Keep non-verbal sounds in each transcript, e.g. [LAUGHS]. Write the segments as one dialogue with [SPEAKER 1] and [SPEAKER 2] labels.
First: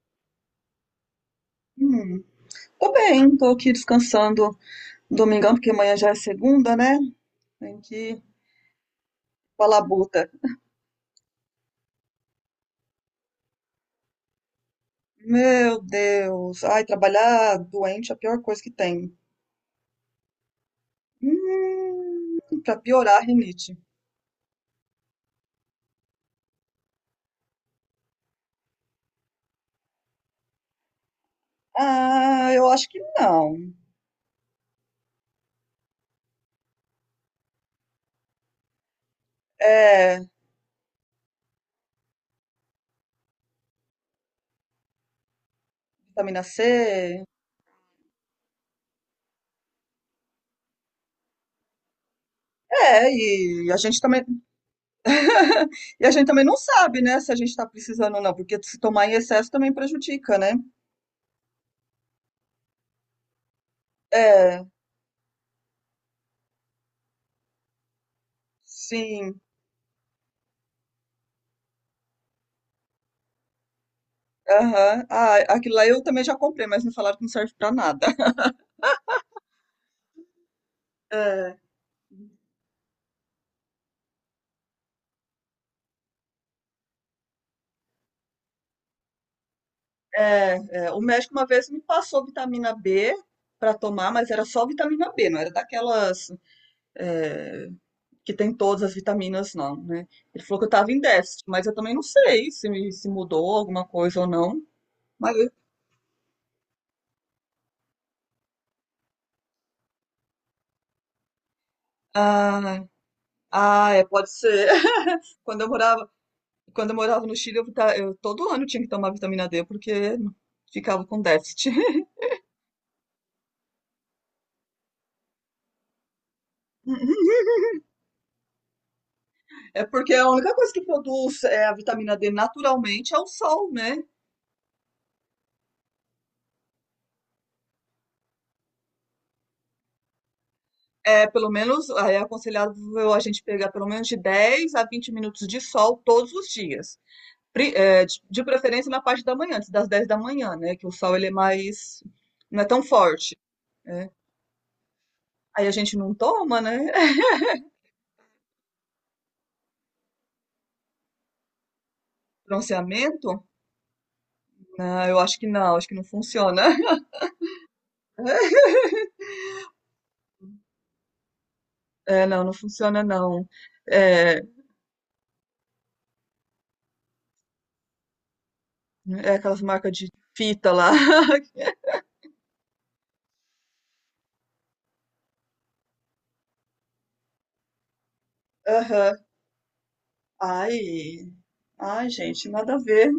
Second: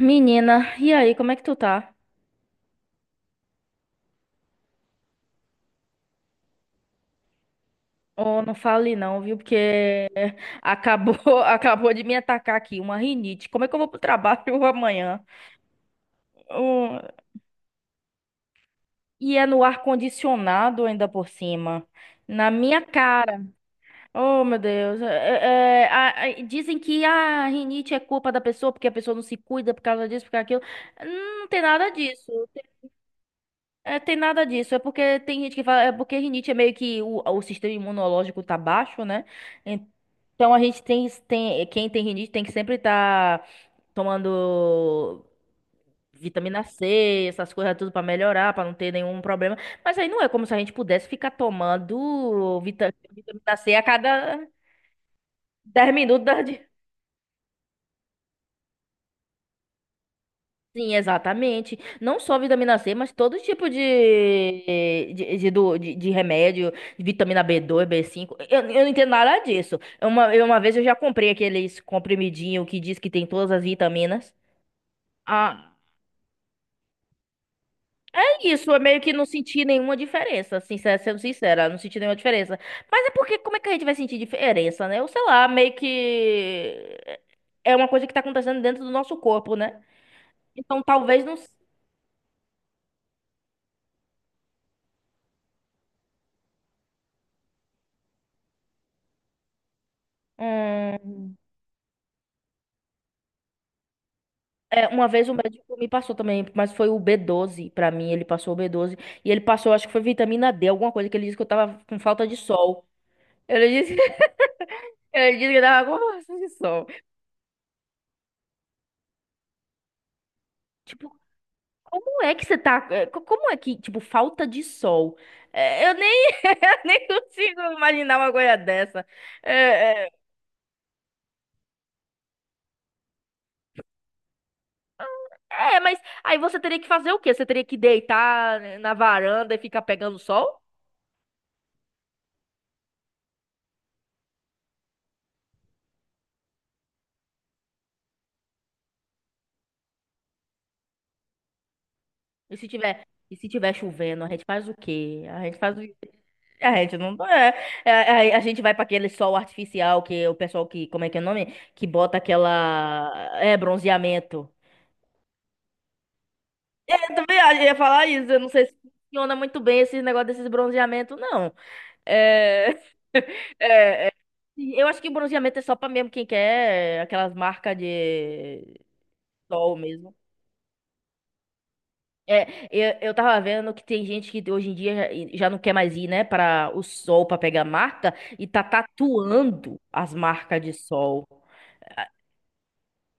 [SPEAKER 1] Menina, e aí, como é que tu tá?
[SPEAKER 2] Hum. Tô bem, tô aqui descansando domingão, porque amanhã já é segunda, né? Tem que
[SPEAKER 1] Oh, não fale não, viu?
[SPEAKER 2] falar
[SPEAKER 1] Porque
[SPEAKER 2] buta.
[SPEAKER 1] acabou, [LAUGHS] acabou de me atacar aqui uma rinite. Como é que eu vou pro trabalho [LAUGHS] amanhã?
[SPEAKER 2] Meu Deus, ai,
[SPEAKER 1] Oh,
[SPEAKER 2] trabalhar doente é a pior coisa que tem.
[SPEAKER 1] e é no ar-condicionado ainda por cima. Na
[SPEAKER 2] Pra
[SPEAKER 1] minha
[SPEAKER 2] piorar a
[SPEAKER 1] cara.
[SPEAKER 2] rinite.
[SPEAKER 1] Oh, meu Deus. Dizem que a rinite é culpa da pessoa, porque a pessoa não se cuida por causa disso, por causa daquilo. Não tem nada disso.
[SPEAKER 2] Ah, eu acho que não.
[SPEAKER 1] É, tem nada disso. É porque tem gente que fala. É porque rinite é meio que o sistema imunológico tá baixo, né?
[SPEAKER 2] É,
[SPEAKER 1] Então a gente tem, tem quem tem rinite tem que sempre estar tomando
[SPEAKER 2] vitamina C.
[SPEAKER 1] vitamina C, essas coisas tudo pra melhorar, pra não ter nenhum problema. Mas aí não é como se a gente pudesse ficar tomando
[SPEAKER 2] É,
[SPEAKER 1] vitamina
[SPEAKER 2] e
[SPEAKER 1] C
[SPEAKER 2] a
[SPEAKER 1] a
[SPEAKER 2] gente também.
[SPEAKER 1] cada
[SPEAKER 2] [LAUGHS]
[SPEAKER 1] 10
[SPEAKER 2] E a
[SPEAKER 1] minutos
[SPEAKER 2] gente também não sabe, né, se a gente tá precisando ou não, porque se tomar em excesso também prejudica, né?
[SPEAKER 1] Sim, exatamente. Não só vitamina C, mas todo tipo
[SPEAKER 2] É,
[SPEAKER 1] de remédio, vitamina B2 B5. Eu não entendo nada
[SPEAKER 2] sim.
[SPEAKER 1] disso. Uma vez eu já comprei aqueles comprimidinho que diz que tem todas as vitaminas.
[SPEAKER 2] Aham. Ah,
[SPEAKER 1] Ah,
[SPEAKER 2] aquilo lá eu também já comprei, mas me falaram que não serve pra nada.
[SPEAKER 1] isso, eu meio que não senti nenhuma diferença, sincera, sendo
[SPEAKER 2] É,
[SPEAKER 1] sincera, não senti nenhuma diferença. Mas é porque, como é que a gente vai sentir diferença, né? Eu sei lá, meio que é uma coisa que tá acontecendo dentro do nosso corpo, né?
[SPEAKER 2] é,
[SPEAKER 1] Então
[SPEAKER 2] é. O
[SPEAKER 1] talvez
[SPEAKER 2] médico
[SPEAKER 1] não.
[SPEAKER 2] uma vez me passou vitamina B para tomar, mas era só vitamina B, não era daquelas é, que tem todas as vitaminas, não, né? Ele falou que eu tava em
[SPEAKER 1] Hum,
[SPEAKER 2] déficit, mas eu também não sei se, me- se mudou alguma coisa ou não.
[SPEAKER 1] é, uma vez o
[SPEAKER 2] Mas,
[SPEAKER 1] médico me passou também, mas foi o B12 pra mim, ele passou o B12 e ele passou, acho que foi vitamina D, alguma coisa que ele disse que eu tava com falta de
[SPEAKER 2] ah,
[SPEAKER 1] sol. Ele
[SPEAKER 2] ah,
[SPEAKER 1] disse,
[SPEAKER 2] é,
[SPEAKER 1] [LAUGHS]
[SPEAKER 2] pode ser. [LAUGHS]
[SPEAKER 1] ele disse que
[SPEAKER 2] Quando
[SPEAKER 1] eu
[SPEAKER 2] eu
[SPEAKER 1] tava com
[SPEAKER 2] morava,
[SPEAKER 1] falta de sol.
[SPEAKER 2] quando eu morava no Chile, eu, vita- eu todo ano tinha que tomar vitamina D, porque ficava
[SPEAKER 1] Tipo,
[SPEAKER 2] com déficit.
[SPEAKER 1] como é que você tá? Como é que, tipo, falta de sol? É, eu nem, [LAUGHS] eu nem
[SPEAKER 2] [LAUGHS]
[SPEAKER 1] consigo imaginar uma coisa dessa.
[SPEAKER 2] É
[SPEAKER 1] É, é,
[SPEAKER 2] porque a única coisa que produz a vitamina D naturalmente é o sol, né?
[SPEAKER 1] mas aí você teria que fazer o quê? Você teria que deitar na varanda e ficar pegando sol?
[SPEAKER 2] É, pelo menos é aconselhável a gente pegar pelo menos de 10 a 20 minutos de sol todos os dias. Pri- é, de preferência na parte da manhã, antes das 10 da manhã, né? Que o sol ele é mais, não é tão
[SPEAKER 1] E
[SPEAKER 2] forte.
[SPEAKER 1] se tiver
[SPEAKER 2] Né?
[SPEAKER 1] chovendo, a gente faz o quê? A gente
[SPEAKER 2] Aí a
[SPEAKER 1] faz o...
[SPEAKER 2] gente não toma,
[SPEAKER 1] A
[SPEAKER 2] né?
[SPEAKER 1] gente não...
[SPEAKER 2] [LAUGHS]
[SPEAKER 1] A gente vai para aquele sol artificial que o pessoal que... Como é que é o nome? Que bota aquela...
[SPEAKER 2] Bronzeamento?
[SPEAKER 1] É, bronzeamento.
[SPEAKER 2] Não, eu acho que não funciona.
[SPEAKER 1] Eu
[SPEAKER 2] [LAUGHS]
[SPEAKER 1] também ia falar isso. Eu não sei se funciona muito bem esse negócio desses bronzeamentos, não.
[SPEAKER 2] É, não, não
[SPEAKER 1] É...
[SPEAKER 2] funciona não.
[SPEAKER 1] [LAUGHS]
[SPEAKER 2] É,
[SPEAKER 1] Eu acho que bronzeamento é só pra mesmo quem quer aquelas marcas de
[SPEAKER 2] é aquelas
[SPEAKER 1] sol
[SPEAKER 2] marcas de
[SPEAKER 1] mesmo.
[SPEAKER 2] fita lá. [LAUGHS]
[SPEAKER 1] É, eu tava vendo que tem gente que hoje em dia já não quer mais ir, né, para o sol pra pegar marca e tá
[SPEAKER 2] Aham.
[SPEAKER 1] tatuando as marcas de sol.
[SPEAKER 2] Ai, ai, gente, nada a ver.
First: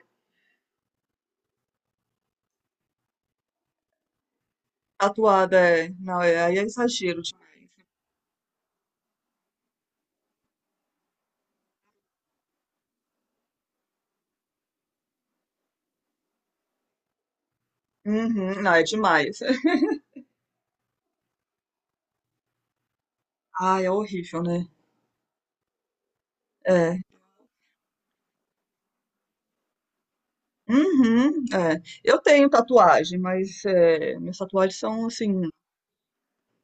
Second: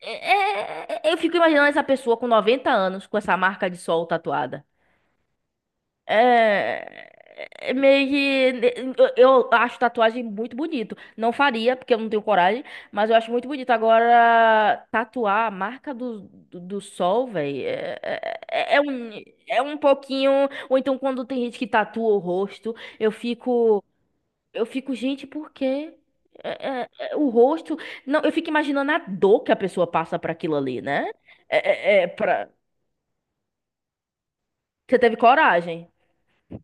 [SPEAKER 1] Eu fico imaginando essa pessoa com 90 anos com essa marca de sol tatuada.
[SPEAKER 2] Atuada é. Não, é, aí é
[SPEAKER 1] É,
[SPEAKER 2] exagero demais.
[SPEAKER 1] é meio que eu acho tatuagem muito bonito. Não faria, porque eu não tenho coragem, mas eu acho muito bonito. Agora, tatuar a marca do sol, velho,
[SPEAKER 2] Uhum, não, é
[SPEAKER 1] um,
[SPEAKER 2] demais.
[SPEAKER 1] é um
[SPEAKER 2] [LAUGHS]
[SPEAKER 1] pouquinho. Ou então, quando tem gente que tatua o rosto,
[SPEAKER 2] Ai, é horrível,
[SPEAKER 1] eu
[SPEAKER 2] né?
[SPEAKER 1] fico, gente, por quê?
[SPEAKER 2] É.
[SPEAKER 1] O rosto. Não, eu fico imaginando a dor que a pessoa passa pra aquilo ali, né?
[SPEAKER 2] Uhum, é.
[SPEAKER 1] É
[SPEAKER 2] Eu
[SPEAKER 1] pra...
[SPEAKER 2] tenho tatuagem, mas é, minhas tatuagens
[SPEAKER 1] Você
[SPEAKER 2] são
[SPEAKER 1] teve
[SPEAKER 2] assim.
[SPEAKER 1] coragem.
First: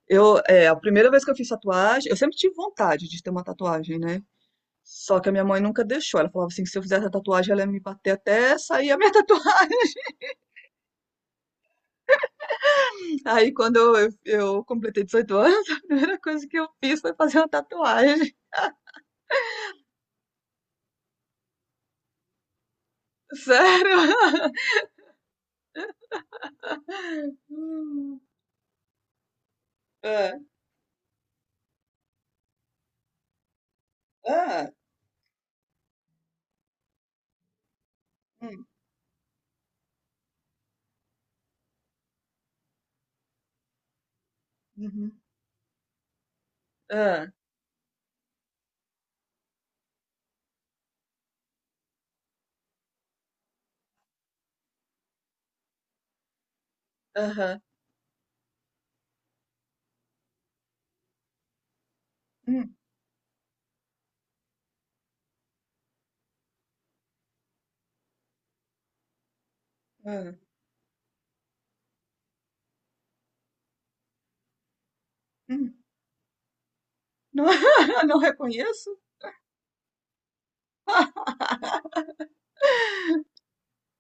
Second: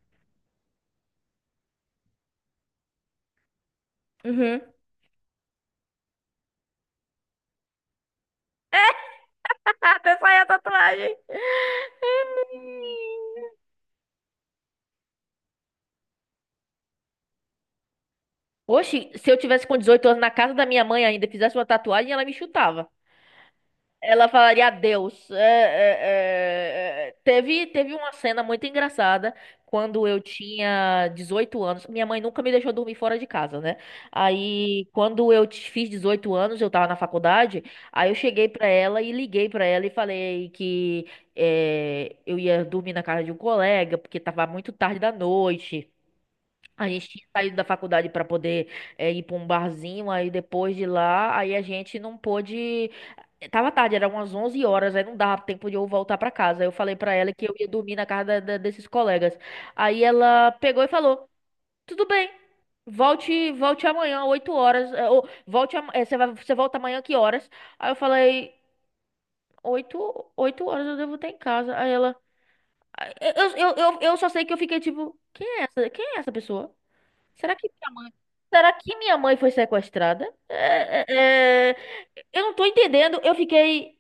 [SPEAKER 2] Eu, é, a primeira vez que eu fiz tatuagem, eu sempre tive vontade de ter uma tatuagem, né?
[SPEAKER 1] Uhum.
[SPEAKER 2] Só que a minha mãe nunca deixou. Ela falava assim, que se eu fizesse a tatuagem, ela ia me bater até sair a minha [LAUGHS] tatuagem.
[SPEAKER 1] Até sair a tatuagem.
[SPEAKER 2] Aí quando eu, eu completei 18 anos, [LAUGHS] a primeira coisa que eu fiz foi fazer uma tatuagem.
[SPEAKER 1] Oxi, se eu tivesse com 18 anos na casa da minha mãe ainda, e fizesse uma tatuagem, ela me chutava.
[SPEAKER 2] Sério?
[SPEAKER 1] Ela
[SPEAKER 2] [LAUGHS]
[SPEAKER 1] falaria adeus. Teve, teve uma
[SPEAKER 2] Hum.
[SPEAKER 1] cena muito engraçada quando eu
[SPEAKER 2] Ah.
[SPEAKER 1] tinha 18 anos. Minha mãe nunca me deixou dormir fora de casa, né?
[SPEAKER 2] Ah.
[SPEAKER 1] Aí, quando eu fiz 18 anos, eu tava na faculdade. Aí eu cheguei pra
[SPEAKER 2] Hum,
[SPEAKER 1] ela e liguei pra ela e falei que é, eu ia dormir na casa de um colega, porque tava muito tarde da
[SPEAKER 2] uhum,
[SPEAKER 1] noite. A gente tinha
[SPEAKER 2] hã,
[SPEAKER 1] saído da faculdade para poder é, ir para um barzinho, aí depois de lá, aí a gente não pôde. Tava tarde, era umas 11 horas, aí não dava tempo de eu voltar pra casa. Eu falei pra ela que eu
[SPEAKER 2] aham,
[SPEAKER 1] ia dormir na casa desses colegas. Aí ela pegou e falou: "Tudo bem.
[SPEAKER 2] hum,
[SPEAKER 1] Volte, volte amanhã, 8 horas, é, ou volte, você vai, você volta amanhã que horas?" Aí eu falei: oito,
[SPEAKER 2] hã,
[SPEAKER 1] oito horas eu devo estar em casa." Aí ela eu só sei que eu fiquei tipo, quem é
[SPEAKER 2] hum.
[SPEAKER 1] essa? Quem é essa pessoa?
[SPEAKER 2] Não
[SPEAKER 1] Será que,
[SPEAKER 2] [LAUGHS] não
[SPEAKER 1] será que
[SPEAKER 2] reconheço.
[SPEAKER 1] minha mãe foi sequestrada? É, é, eu não tô entendendo. Eu fiquei.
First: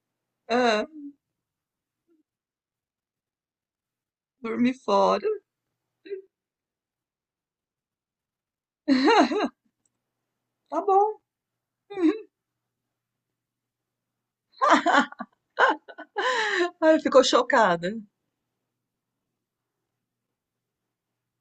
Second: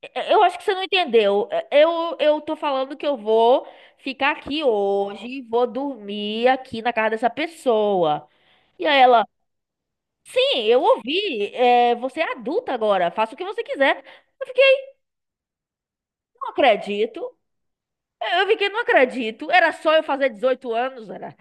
[SPEAKER 1] É, eu acho que você não
[SPEAKER 2] Hã,
[SPEAKER 1] entendeu. É, eu tô falando que eu vou ficar aqui
[SPEAKER 2] dormi fora.
[SPEAKER 1] hoje, vou dormir aqui na casa dessa pessoa. E aí ela, sim,
[SPEAKER 2] Tá
[SPEAKER 1] eu
[SPEAKER 2] bom.
[SPEAKER 1] ouvi. É, você é adulta agora, faça o que você quiser. Eu fiquei,
[SPEAKER 2] [LAUGHS]
[SPEAKER 1] não
[SPEAKER 2] Ai, ficou
[SPEAKER 1] acredito.
[SPEAKER 2] chocada.
[SPEAKER 1] Eu fiquei, não acredito. Era só eu fazer 18 anos, era.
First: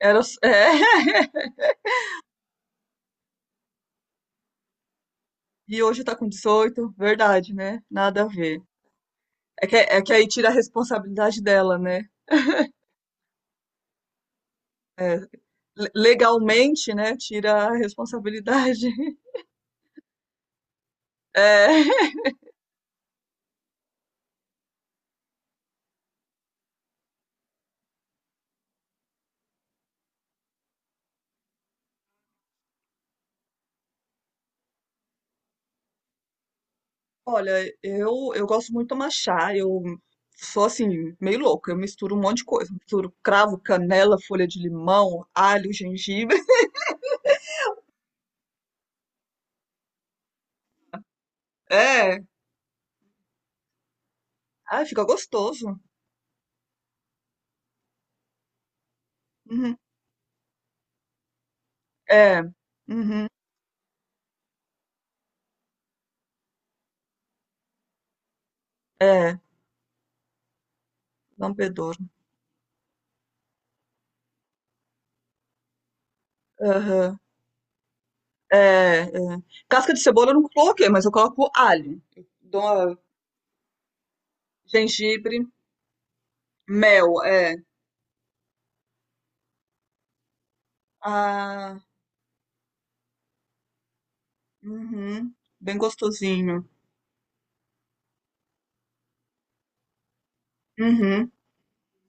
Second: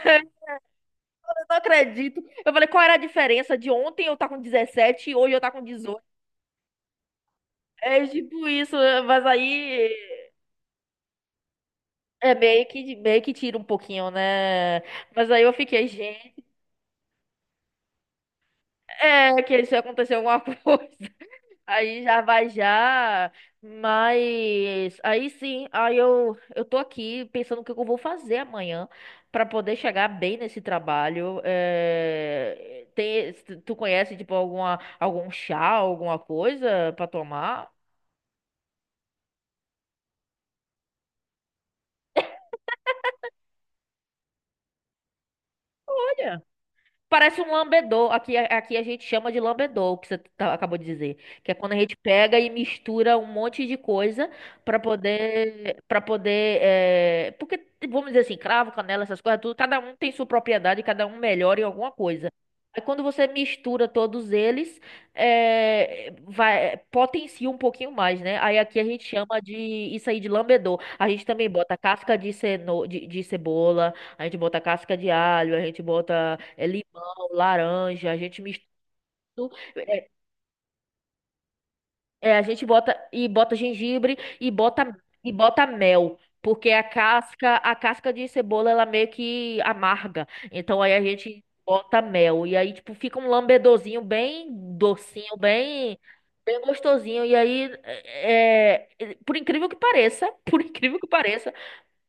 [SPEAKER 2] Era é, [LAUGHS]
[SPEAKER 1] Eu não acredito. Eu falei, qual era a diferença de ontem eu tá com 17 e hoje eu tá com
[SPEAKER 2] e
[SPEAKER 1] 18.
[SPEAKER 2] hoje tá com 18 verdade, né,
[SPEAKER 1] É
[SPEAKER 2] nada a
[SPEAKER 1] tipo
[SPEAKER 2] ver.
[SPEAKER 1] isso, mas aí
[SPEAKER 2] É que aí tira a responsabilidade dela, né.
[SPEAKER 1] é meio que tira um pouquinho, né?
[SPEAKER 2] É,
[SPEAKER 1] Mas aí eu fiquei,
[SPEAKER 2] le
[SPEAKER 1] gente.
[SPEAKER 2] legalmente, né, tira a responsabilidade. [LAUGHS]
[SPEAKER 1] É, que se acontecer alguma coisa, [LAUGHS]
[SPEAKER 2] É.
[SPEAKER 1] aí já vai já. Mas aí sim, aí eu tô aqui pensando o que eu vou fazer amanhã pra poder chegar bem nesse trabalho. É, tem, tu conhece, tipo, alguma, algum chá, alguma coisa pra
[SPEAKER 2] Olha,
[SPEAKER 1] tomar?
[SPEAKER 2] eu gosto muito de tomar chá, eu sou assim, meio louca, eu misturo um monte de coisa. Misturo cravo, canela, folha de limão, alho, gengibre.
[SPEAKER 1] Olha,
[SPEAKER 2] [LAUGHS]
[SPEAKER 1] parece um lambedor. Aqui, aqui a gente chama de lambedor, o que você acabou de dizer. Que é quando a gente
[SPEAKER 2] É,
[SPEAKER 1] pega e mistura um monte de coisa pra
[SPEAKER 2] ai, fica gostoso.
[SPEAKER 1] poder, para poder, é, porque vamos dizer assim, cravo, canela, essas coisas, tudo.
[SPEAKER 2] Uhum.
[SPEAKER 1] Cada um tem sua propriedade, cada um melhora em alguma coisa.
[SPEAKER 2] É,
[SPEAKER 1] Aí quando você
[SPEAKER 2] uhum.
[SPEAKER 1] mistura todos eles, é, vai, potencia um pouquinho mais, né? Aí aqui a gente
[SPEAKER 2] É,
[SPEAKER 1] chama de isso aí de lambedor. A gente
[SPEAKER 2] dá
[SPEAKER 1] também
[SPEAKER 2] um
[SPEAKER 1] bota
[SPEAKER 2] bedouro.
[SPEAKER 1] casca de, ceno, de cebola, a gente bota casca de alho, a gente bota é,
[SPEAKER 2] Aham.
[SPEAKER 1] limão laranja, a gente mistura,
[SPEAKER 2] É, é. Casca de
[SPEAKER 1] é,
[SPEAKER 2] cebola eu não coloquei, mas eu coloco alho. Eu
[SPEAKER 1] a
[SPEAKER 2] dou
[SPEAKER 1] gente bota
[SPEAKER 2] uma-
[SPEAKER 1] e bota gengibre e bota
[SPEAKER 2] gengibre,
[SPEAKER 1] mel, porque
[SPEAKER 2] mel, é.
[SPEAKER 1] a casca de cebola ela meio que amarga. Então aí a gente
[SPEAKER 2] Ah,
[SPEAKER 1] bota mel e aí tipo fica um lambedorzinho bem
[SPEAKER 2] uhum.
[SPEAKER 1] docinho,
[SPEAKER 2] Bem
[SPEAKER 1] bem bem
[SPEAKER 2] gostosinho.
[SPEAKER 1] gostosinho. E aí por incrível que pareça, [LAUGHS] por incrível que
[SPEAKER 2] Uhum.
[SPEAKER 1] pareça,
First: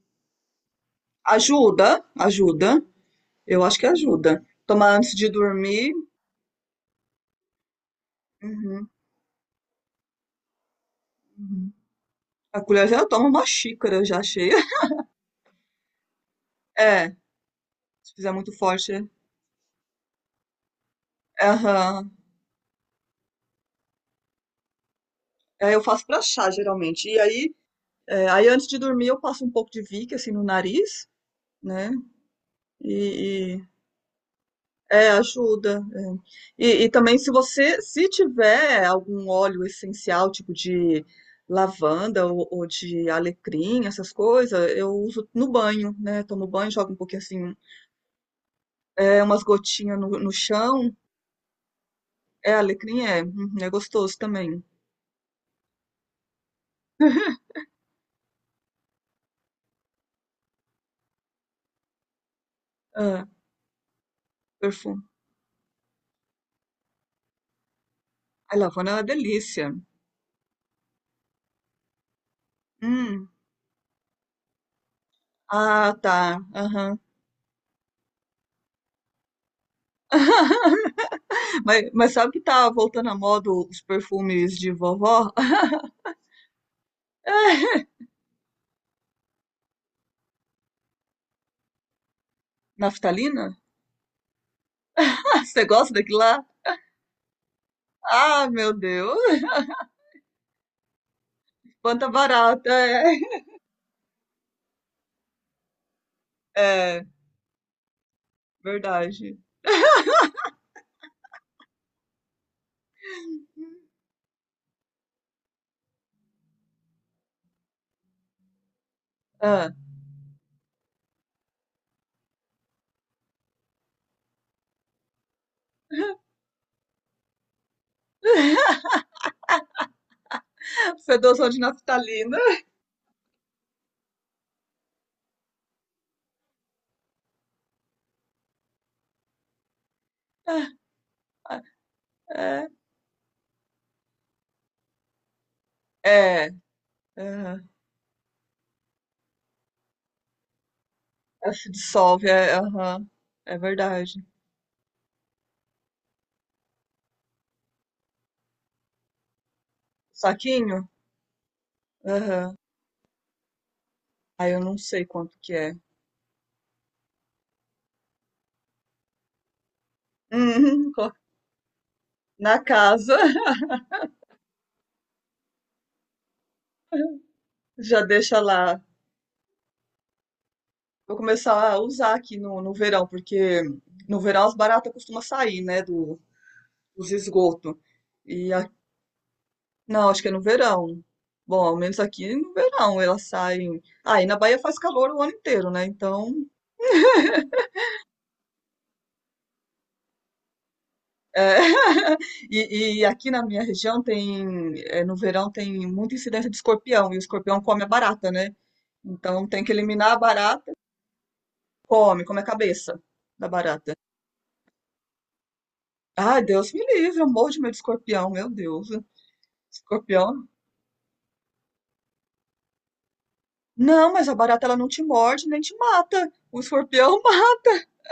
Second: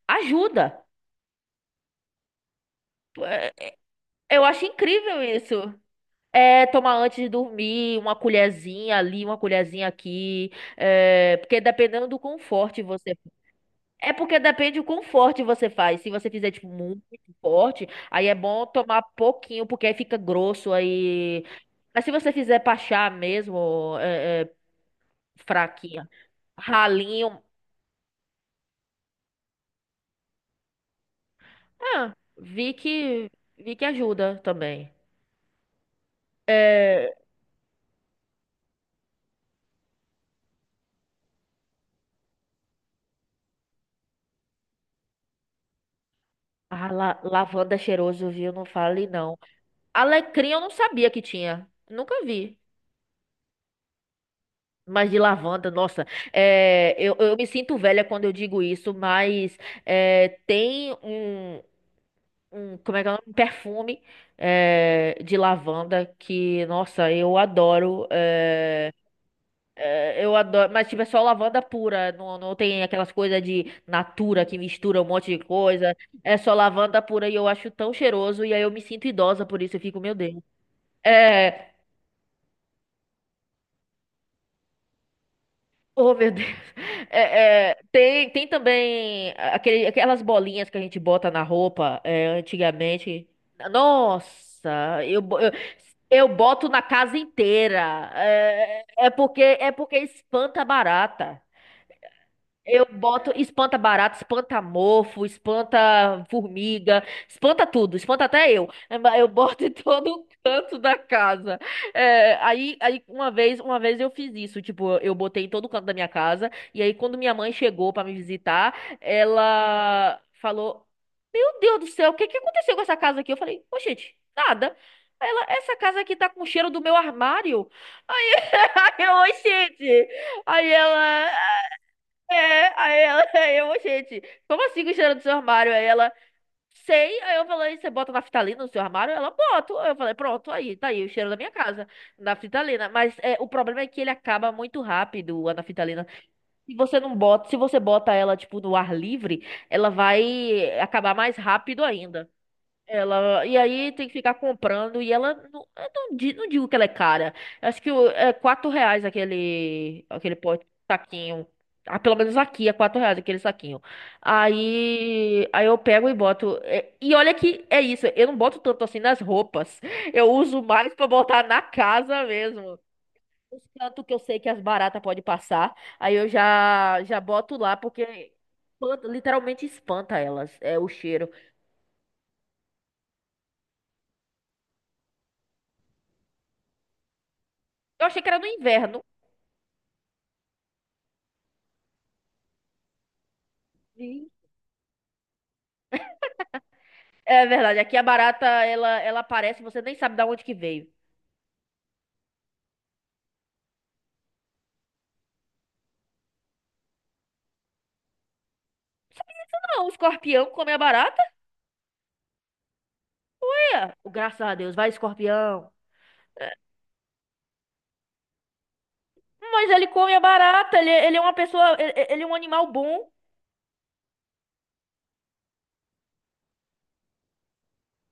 [SPEAKER 1] ajuda.
[SPEAKER 2] Ajuda, ajuda.
[SPEAKER 1] É,
[SPEAKER 2] Eu acho que ajuda.
[SPEAKER 1] eu acho
[SPEAKER 2] Tomar antes
[SPEAKER 1] incrível
[SPEAKER 2] de
[SPEAKER 1] isso.
[SPEAKER 2] dormir.
[SPEAKER 1] É, tomar antes de dormir, uma
[SPEAKER 2] Uhum,
[SPEAKER 1] colherzinha ali, uma colherzinha aqui. É, porque
[SPEAKER 2] uhum.
[SPEAKER 1] dependendo do quão
[SPEAKER 2] A
[SPEAKER 1] forte
[SPEAKER 2] colher já
[SPEAKER 1] você.
[SPEAKER 2] toma uma xícara
[SPEAKER 1] É
[SPEAKER 2] já
[SPEAKER 1] porque
[SPEAKER 2] cheia.
[SPEAKER 1] depende do
[SPEAKER 2] [LAUGHS]
[SPEAKER 1] quão forte você faz. Se você fizer, tipo, muito
[SPEAKER 2] É,
[SPEAKER 1] forte,
[SPEAKER 2] se
[SPEAKER 1] aí
[SPEAKER 2] fizer
[SPEAKER 1] é
[SPEAKER 2] muito
[SPEAKER 1] bom
[SPEAKER 2] forte.
[SPEAKER 1] tomar
[SPEAKER 2] É.
[SPEAKER 1] pouquinho, porque aí fica grosso. Aí. Mas se
[SPEAKER 2] Aham.
[SPEAKER 1] você fizer pra chá mesmo,
[SPEAKER 2] É, eu faço
[SPEAKER 1] fraquinha,
[SPEAKER 2] pra chá, geralmente. E
[SPEAKER 1] ralinho.
[SPEAKER 2] aí, é, aí antes de dormir, eu passo um pouco de Vick, assim, no nariz, né?
[SPEAKER 1] Ah,
[SPEAKER 2] E-
[SPEAKER 1] vi que ajuda também.
[SPEAKER 2] é, ajuda. É. E, e
[SPEAKER 1] É,
[SPEAKER 2] também, se você, se tiver algum óleo essencial, tipo de lavanda ou de alecrim, essas coisas, eu uso no banho, né? Tomo banho,
[SPEAKER 1] ah,
[SPEAKER 2] jogo um pouquinho assim,
[SPEAKER 1] lavanda é cheiroso, viu? Não fale
[SPEAKER 2] é
[SPEAKER 1] não.
[SPEAKER 2] umas gotinhas no, no
[SPEAKER 1] Alecrim eu não
[SPEAKER 2] chão.
[SPEAKER 1] sabia que tinha. Nunca
[SPEAKER 2] É
[SPEAKER 1] vi.
[SPEAKER 2] alecrim, é. Uhum, é gostoso também.
[SPEAKER 1] Mas de lavanda, nossa, é, eu me sinto velha quando eu digo isso, mas é, tem um, um, como é que é o nome?
[SPEAKER 2] Ah,
[SPEAKER 1] Um perfume
[SPEAKER 2] perfume.
[SPEAKER 1] é, de lavanda que, nossa, eu adoro.
[SPEAKER 2] Ai, lavanda
[SPEAKER 1] É,
[SPEAKER 2] é uma delícia.
[SPEAKER 1] é, eu adoro, mas tipo, é só lavanda pura, não, não tem aquelas
[SPEAKER 2] Hum.
[SPEAKER 1] coisas de natura que mistura um monte de
[SPEAKER 2] Ah,
[SPEAKER 1] coisa. É
[SPEAKER 2] tá.
[SPEAKER 1] só
[SPEAKER 2] Aham.
[SPEAKER 1] lavanda pura e eu acho tão cheiroso e aí eu me sinto idosa por isso, eu fico, meu Deus.
[SPEAKER 2] [LAUGHS]
[SPEAKER 1] É,
[SPEAKER 2] Mas sabe que tá voltando à moda os perfumes de vovó? [LAUGHS]
[SPEAKER 1] oh, meu Deus. [LAUGHS] Tem, tem também aquele, aquelas bolinhas que a gente bota na roupa, é, antigamente.
[SPEAKER 2] Naftalina?
[SPEAKER 1] Nossa, eu,
[SPEAKER 2] [LAUGHS] Você gosta daquilo
[SPEAKER 1] eu
[SPEAKER 2] lá?
[SPEAKER 1] boto na casa inteira.
[SPEAKER 2] Ah, meu Deus.
[SPEAKER 1] É porque espanta a barata.
[SPEAKER 2] Quanta barata.
[SPEAKER 1] Eu boto
[SPEAKER 2] É,
[SPEAKER 1] espanta barato, espanta mofo, espanta
[SPEAKER 2] [LAUGHS]
[SPEAKER 1] formiga,
[SPEAKER 2] é
[SPEAKER 1] espanta tudo, espanta até eu. É, mas eu
[SPEAKER 2] verdade.
[SPEAKER 1] boto em todo [LAUGHS] canto da casa. É, aí, aí uma vez eu fiz isso, tipo, eu botei em todo canto da minha casa. E aí quando minha mãe chegou pra me visitar,
[SPEAKER 2] Ah,
[SPEAKER 1] ela falou: "Meu Deus do céu, o que que aconteceu com essa casa aqui?" Eu falei: "Ô, gente, nada." Ela, essa casa aqui tá com cheiro do meu armário. [LAUGHS] Aí eu, "Ô, gente. Aí ela.
[SPEAKER 2] fedoção de naftalina.
[SPEAKER 1] É, aí ela, [LAUGHS] aí eu, gente, como assim que cheiro do seu armário? Aí ela, sei, aí eu falei, você bota naftalina no seu armário? Ela, boto. Aí eu falei, pronto, aí, tá aí o cheiro da minha casa,
[SPEAKER 2] É,
[SPEAKER 1] naftalina. Mas é, o problema é que ele acaba muito rápido, a naftalina.
[SPEAKER 2] é.
[SPEAKER 1] Se você não bota, se
[SPEAKER 2] Aham.
[SPEAKER 1] você bota ela, tipo, no ar livre, ela vai acabar mais
[SPEAKER 2] Se
[SPEAKER 1] rápido ainda.
[SPEAKER 2] dissolve, é, aham.
[SPEAKER 1] Ela, e
[SPEAKER 2] É
[SPEAKER 1] aí tem que
[SPEAKER 2] verdade.
[SPEAKER 1] ficar comprando. E ela, não, eu não, não digo que ela é cara. Eu acho que é R$ 4 aquele, aquele pote,
[SPEAKER 2] Saquinho?
[SPEAKER 1] saquinho. Ah, pelo menos
[SPEAKER 2] Aham.
[SPEAKER 1] aqui é R$ 4 aquele saquinho.
[SPEAKER 2] Ah, eu não sei quanto
[SPEAKER 1] Aí,
[SPEAKER 2] que
[SPEAKER 1] aí
[SPEAKER 2] é.
[SPEAKER 1] eu pego e boto. É, e olha que é isso. Eu não boto tanto assim nas roupas. [LAUGHS] Eu uso
[SPEAKER 2] Uhum,
[SPEAKER 1] mais pra
[SPEAKER 2] co-
[SPEAKER 1] botar na casa
[SPEAKER 2] na
[SPEAKER 1] mesmo.
[SPEAKER 2] casa, [LAUGHS]
[SPEAKER 1] Os cantos que eu sei que as baratas podem passar. Aí eu já, já boto lá
[SPEAKER 2] já
[SPEAKER 1] porque
[SPEAKER 2] deixa lá.
[SPEAKER 1] literalmente espanta elas. É o
[SPEAKER 2] Vou
[SPEAKER 1] cheiro.
[SPEAKER 2] começar a usar aqui no, no verão, porque no verão as baratas costumam sair, né, do, dos esgotos.
[SPEAKER 1] Eu achei que era no
[SPEAKER 2] E a-
[SPEAKER 1] inverno.
[SPEAKER 2] não, acho que é no verão. Bom, ao menos aqui no verão elas saem. Ah, e na Bahia faz calor o ano inteiro, né? Então,
[SPEAKER 1] É verdade, aqui a barata, ela aparece, você nem sabe da onde que veio.
[SPEAKER 2] é, [LAUGHS] e aqui na minha região tem, é, no verão tem muita incidência de escorpião, e o escorpião come a barata, né? Então tem que
[SPEAKER 1] Não, o
[SPEAKER 2] eliminar a
[SPEAKER 1] escorpião come
[SPEAKER 2] barata.
[SPEAKER 1] a barata,
[SPEAKER 2] Come, come a cabeça da
[SPEAKER 1] né?
[SPEAKER 2] barata.
[SPEAKER 1] Graças a Deus, vai escorpião.
[SPEAKER 2] Ai,
[SPEAKER 1] É,
[SPEAKER 2] Deus me livre, eu morro de medo de escorpião, meu Deus.
[SPEAKER 1] mas ele come a
[SPEAKER 2] Escorpião?
[SPEAKER 1] barata, ele é uma pessoa, ele é um animal bom.
[SPEAKER 2] Não, mas a barata ela não te morde nem te mata. O escorpião [LAUGHS] mata.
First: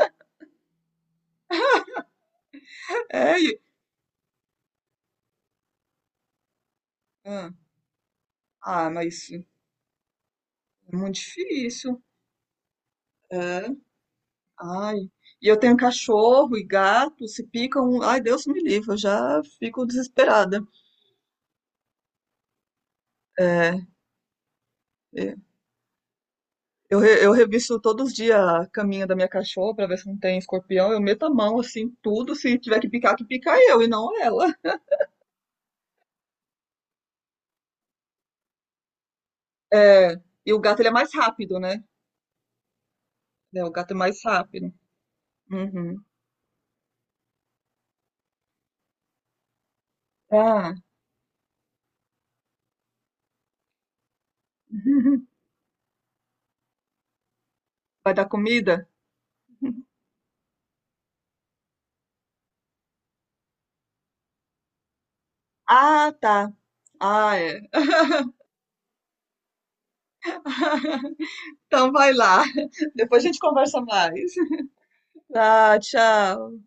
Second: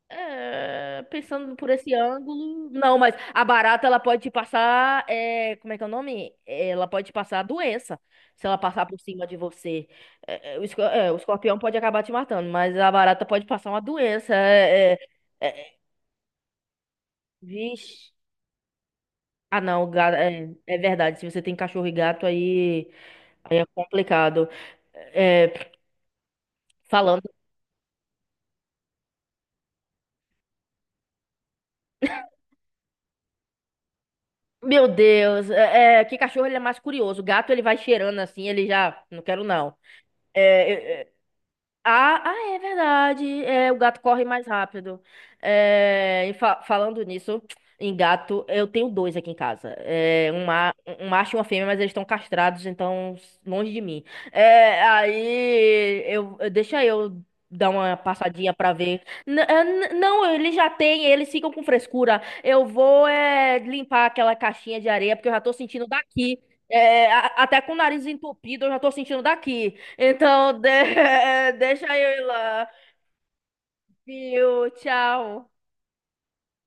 [SPEAKER 1] É, pensando por esse ângulo. Não, mas
[SPEAKER 2] É.
[SPEAKER 1] a
[SPEAKER 2] E-
[SPEAKER 1] barata, ela pode te passar, é, como é que é o nome? Ela pode te passar
[SPEAKER 2] ah,
[SPEAKER 1] doença, se ela passar
[SPEAKER 2] ah,
[SPEAKER 1] por cima
[SPEAKER 2] mas
[SPEAKER 1] de
[SPEAKER 2] é
[SPEAKER 1] você. O
[SPEAKER 2] muito
[SPEAKER 1] escorpião pode
[SPEAKER 2] difícil.
[SPEAKER 1] acabar te matando, mas a barata pode
[SPEAKER 2] É.
[SPEAKER 1] passar uma doença.
[SPEAKER 2] Ai.
[SPEAKER 1] É,
[SPEAKER 2] E eu
[SPEAKER 1] é,
[SPEAKER 2] tenho cachorro e gato, se picam.
[SPEAKER 1] Vixe.
[SPEAKER 2] Ai, Deus me livre, eu já
[SPEAKER 1] Ah,
[SPEAKER 2] fico
[SPEAKER 1] não, gato, é,
[SPEAKER 2] desesperada.
[SPEAKER 1] é verdade. Se você tem cachorro e gato, aí, aí é
[SPEAKER 2] É.
[SPEAKER 1] complicado.
[SPEAKER 2] É.
[SPEAKER 1] É,
[SPEAKER 2] Eu, re-
[SPEAKER 1] falando,
[SPEAKER 2] eu revisto todos os dias a caminha da minha cachorra pra ver se não tem escorpião. Eu meto a mão assim, tudo. Se tiver que picar, que pica eu e não ela.
[SPEAKER 1] meu Deus, é, é, que cachorro ele é mais curioso. O gato ele vai cheirando assim, ele já, não quero não.
[SPEAKER 2] É, e o gato ele é
[SPEAKER 1] É,
[SPEAKER 2] mais rápido, né?
[SPEAKER 1] ah, ah, é verdade.
[SPEAKER 2] É,
[SPEAKER 1] É,
[SPEAKER 2] o
[SPEAKER 1] o
[SPEAKER 2] gato é
[SPEAKER 1] gato
[SPEAKER 2] mais
[SPEAKER 1] corre mais
[SPEAKER 2] rápido.
[SPEAKER 1] rápido.
[SPEAKER 2] Uhum.
[SPEAKER 1] É, e falando nisso, em gato, eu tenho dois aqui em casa. É, um,
[SPEAKER 2] Ah,
[SPEAKER 1] um macho e uma fêmea, mas eles estão castrados, então longe de mim. É,
[SPEAKER 2] [LAUGHS]
[SPEAKER 1] aí eu, deixa eu dar uma
[SPEAKER 2] vai dar
[SPEAKER 1] passadinha pra
[SPEAKER 2] comida?
[SPEAKER 1] ver. Não, eles já têm, eles ficam com frescura. Eu vou é, limpar aquela caixinha de areia, porque eu já tô sentindo
[SPEAKER 2] Ah,
[SPEAKER 1] daqui.
[SPEAKER 2] tá.
[SPEAKER 1] É,
[SPEAKER 2] Ah,
[SPEAKER 1] até
[SPEAKER 2] é.
[SPEAKER 1] com o nariz entupido, eu já tô sentindo daqui. Então,
[SPEAKER 2] [LAUGHS]
[SPEAKER 1] [LAUGHS] deixa
[SPEAKER 2] Então vai
[SPEAKER 1] eu ir
[SPEAKER 2] lá.
[SPEAKER 1] lá.
[SPEAKER 2] [LAUGHS] Depois a gente conversa mais.
[SPEAKER 1] Viu? Tchau.
[SPEAKER 2] Ah, tchau.